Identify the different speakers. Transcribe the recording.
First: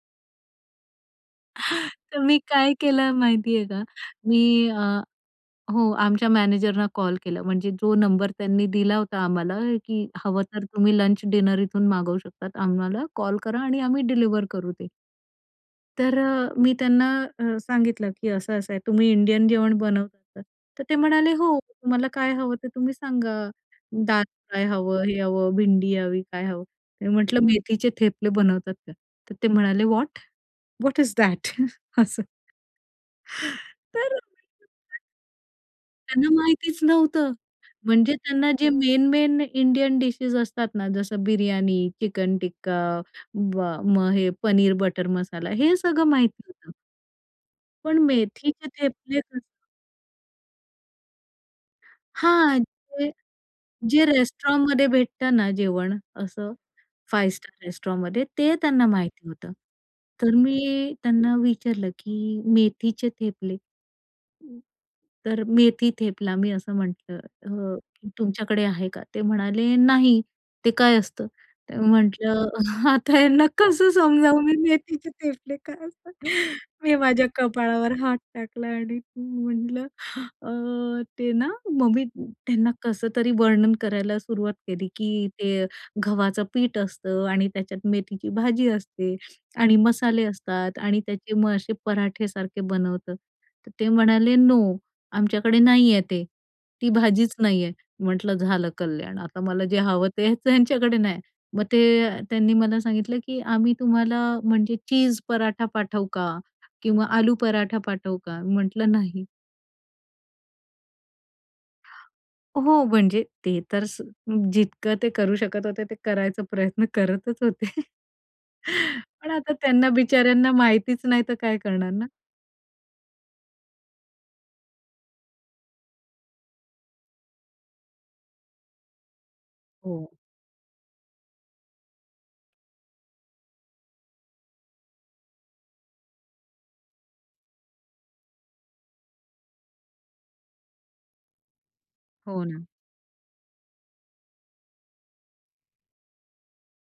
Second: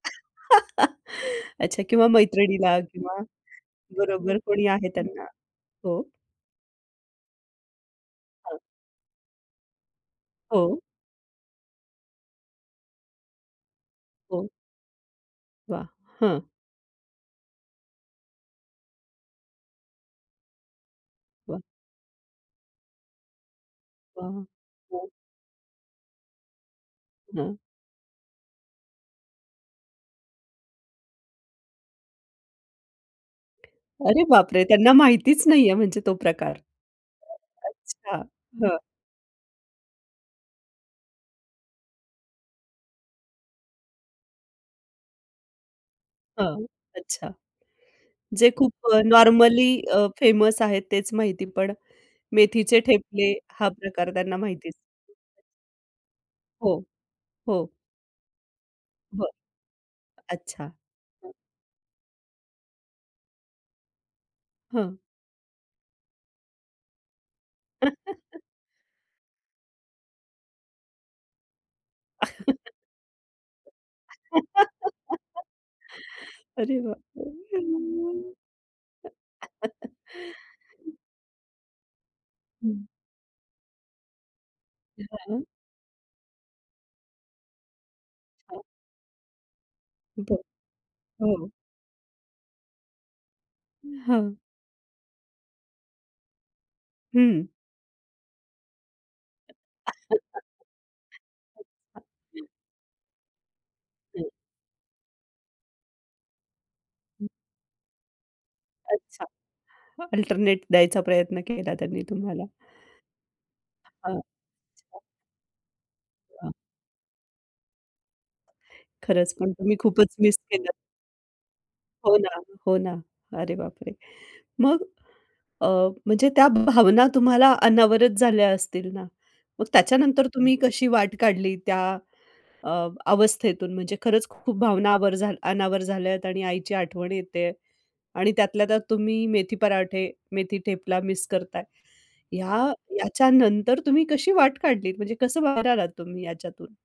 Speaker 1: अच्छा किंवा
Speaker 2: तर मी काय
Speaker 1: मैत्रिणीला
Speaker 2: केलं
Speaker 1: किंवा
Speaker 2: माहिती आहे का
Speaker 1: बरोबर कोणी
Speaker 2: मी अ,
Speaker 1: आहे त्यांना
Speaker 2: हो
Speaker 1: हो.
Speaker 2: आमच्या मॅनेजरना कॉल केला. म्हणजे जो नंबर
Speaker 1: हां.
Speaker 2: त्यांनी दिला होता आम्हाला की हवं तर
Speaker 1: हो.
Speaker 2: तुम्ही लंच डिनर इथून मागवू शकता आम्हाला कॉल करा आणि आम्ही डिलिव्हर
Speaker 1: हो.
Speaker 2: करू ते.
Speaker 1: वाह!
Speaker 2: तर
Speaker 1: हं.
Speaker 2: अ, मी त्यांना अ, सांगितलं की असं-असं आहे. तुम्ही इंडियन जेवण बनवतात तर ते म्हणाले हो
Speaker 1: वाह!
Speaker 2: तुम्हाला काय हवं ते तुम्ही सांगा, दाल
Speaker 1: वाह!
Speaker 2: फ्राय हवं?
Speaker 1: हां.
Speaker 2: हे हवं, भिंडी हवी काय हवं? मी म्हंटलं
Speaker 1: हां.
Speaker 2: मेथीचे थेपले बनवतात का? तर ते म्हणाले व्हॉट? What is that? तर.
Speaker 1: अरे बापरे! त्यांना
Speaker 2: [unintelligible]
Speaker 1: माहितीच नाहीये म्हणजे तो
Speaker 2: त्यांना
Speaker 1: प्रकार.
Speaker 2: माहितीच नव्हतं म्हणजे
Speaker 1: अच्छा
Speaker 2: त्यांना जे
Speaker 1: हं.
Speaker 2: मेन मेन इंडियन डिशेस असतात ना जसं बिर्याणी, चिकन टिक्का, म मग हे पनीर बटर मसाला हे सगळं माहीती
Speaker 1: हां.
Speaker 2: होतं.
Speaker 1: अच्छा.
Speaker 2: पण
Speaker 1: जे
Speaker 2: मेथीचे
Speaker 1: खूप अ,
Speaker 2: थेपले कसं
Speaker 1: नॉर्मली अ, फेमस आहेत तेच माहिती पण
Speaker 2: हां.
Speaker 1: मेथीचे
Speaker 2: जे
Speaker 1: ठेपले हा
Speaker 2: जे
Speaker 1: प्रकार त्यांना माहितीच
Speaker 2: रेस्टॉरंटमध्ये भेटतं ना जेवण असं
Speaker 1: हो,
Speaker 2: फाइव्ह स्टार
Speaker 1: हो.
Speaker 2: रेस्टॉरंटमध्ये ते त्यांना माहिती
Speaker 1: बरं.
Speaker 2: होतं. तर
Speaker 1: अच्छा
Speaker 2: मी
Speaker 1: हं.
Speaker 2: त्यांना विचारलं की मेथीचे थेपले
Speaker 1: हां.
Speaker 2: तर मेथी थेपला मी असं म्हटलं अ, "तुमच्याकडे आहे का? ते म्हणाले नाही ते काय असतं?" तर म्हंटलं आता ह्यांना कसं समजावू मी मेथीचे थेपले काय असतात?
Speaker 1: अरे
Speaker 2: मी
Speaker 1: बापरे!
Speaker 2: माझ्या कपाळावर हात
Speaker 1: हं.
Speaker 2: टाकला आणि म्हटलं अ, ते ना मग मी त्यांना
Speaker 1: हं.
Speaker 2: कसं तरी वर्णन करायला सुरुवात केली की
Speaker 1: [unintelligible]
Speaker 2: ते गव्हाचं पीठ असतं आणि त्याच्यात मेथीची
Speaker 1: हं.
Speaker 2: भाजी असते आणि मसाले
Speaker 1: बरं.
Speaker 2: असतात आणि त्याचे
Speaker 1: हो.
Speaker 2: मग असे पराठे सारखे बनवतात. तर ते
Speaker 1: हं.
Speaker 2: म्हणाले नो आमच्याकडे नाहीये ते ती भाजीच
Speaker 1: हं.
Speaker 2: नाहीये म्हटलं झालं कल्याण आता मला जे हवं ते त्यांच्याकडे नाही. मग ते
Speaker 1: हं.
Speaker 2: त्यांनी मला सांगितलं की "आम्ही तुम्हाला
Speaker 1: हं.
Speaker 2: म्हणजे चीज पराठा पाठवू का? किंवा
Speaker 1: हं.
Speaker 2: आलू पराठा पाठवू का?" म्हंटलं नाही.
Speaker 1: अच्छा अल्टरनेट द्यायचा प्रयत्न केला त्यांनी तुम्हाला.
Speaker 2: हो म्हणजे ते तर स
Speaker 1: अच्छा.
Speaker 2: जितकं ते करू शकत होते ते करायचा
Speaker 1: हं.
Speaker 2: प्रयत्न करतच होते. पण
Speaker 1: खरंच पण
Speaker 2: आता
Speaker 1: तुम्ही
Speaker 2: त्यांना
Speaker 1: खूपच मिस
Speaker 2: बिचाऱ्यांना
Speaker 1: केलं.
Speaker 2: माहितीच नाही तर काय करणार ना.
Speaker 1: हो ना. हो ना. अरे बापरे! मग? अ, म्हणजे त्या भावना तुम्हाला अनावरत झाल्या असतील ना. मग
Speaker 2: हो.
Speaker 1: त्याच्यानंतर तुम्ही कशी वाट काढली? त्या अ, अवस्थेतून म्हणजे खरंच खूप भावना आवर अनावर झाल्यात आणि आईची आठवण येते आणि त्यातल्या त्यात तुम्ही मेथी पराठे, मेथी टेपला मिस करताय.
Speaker 2: हो ना.
Speaker 1: ह्या याच्यानंतर तुम्ही कशी वाट काढलीत म्हणजे कसं बाहेर आलात तुम्ही याच्यातून?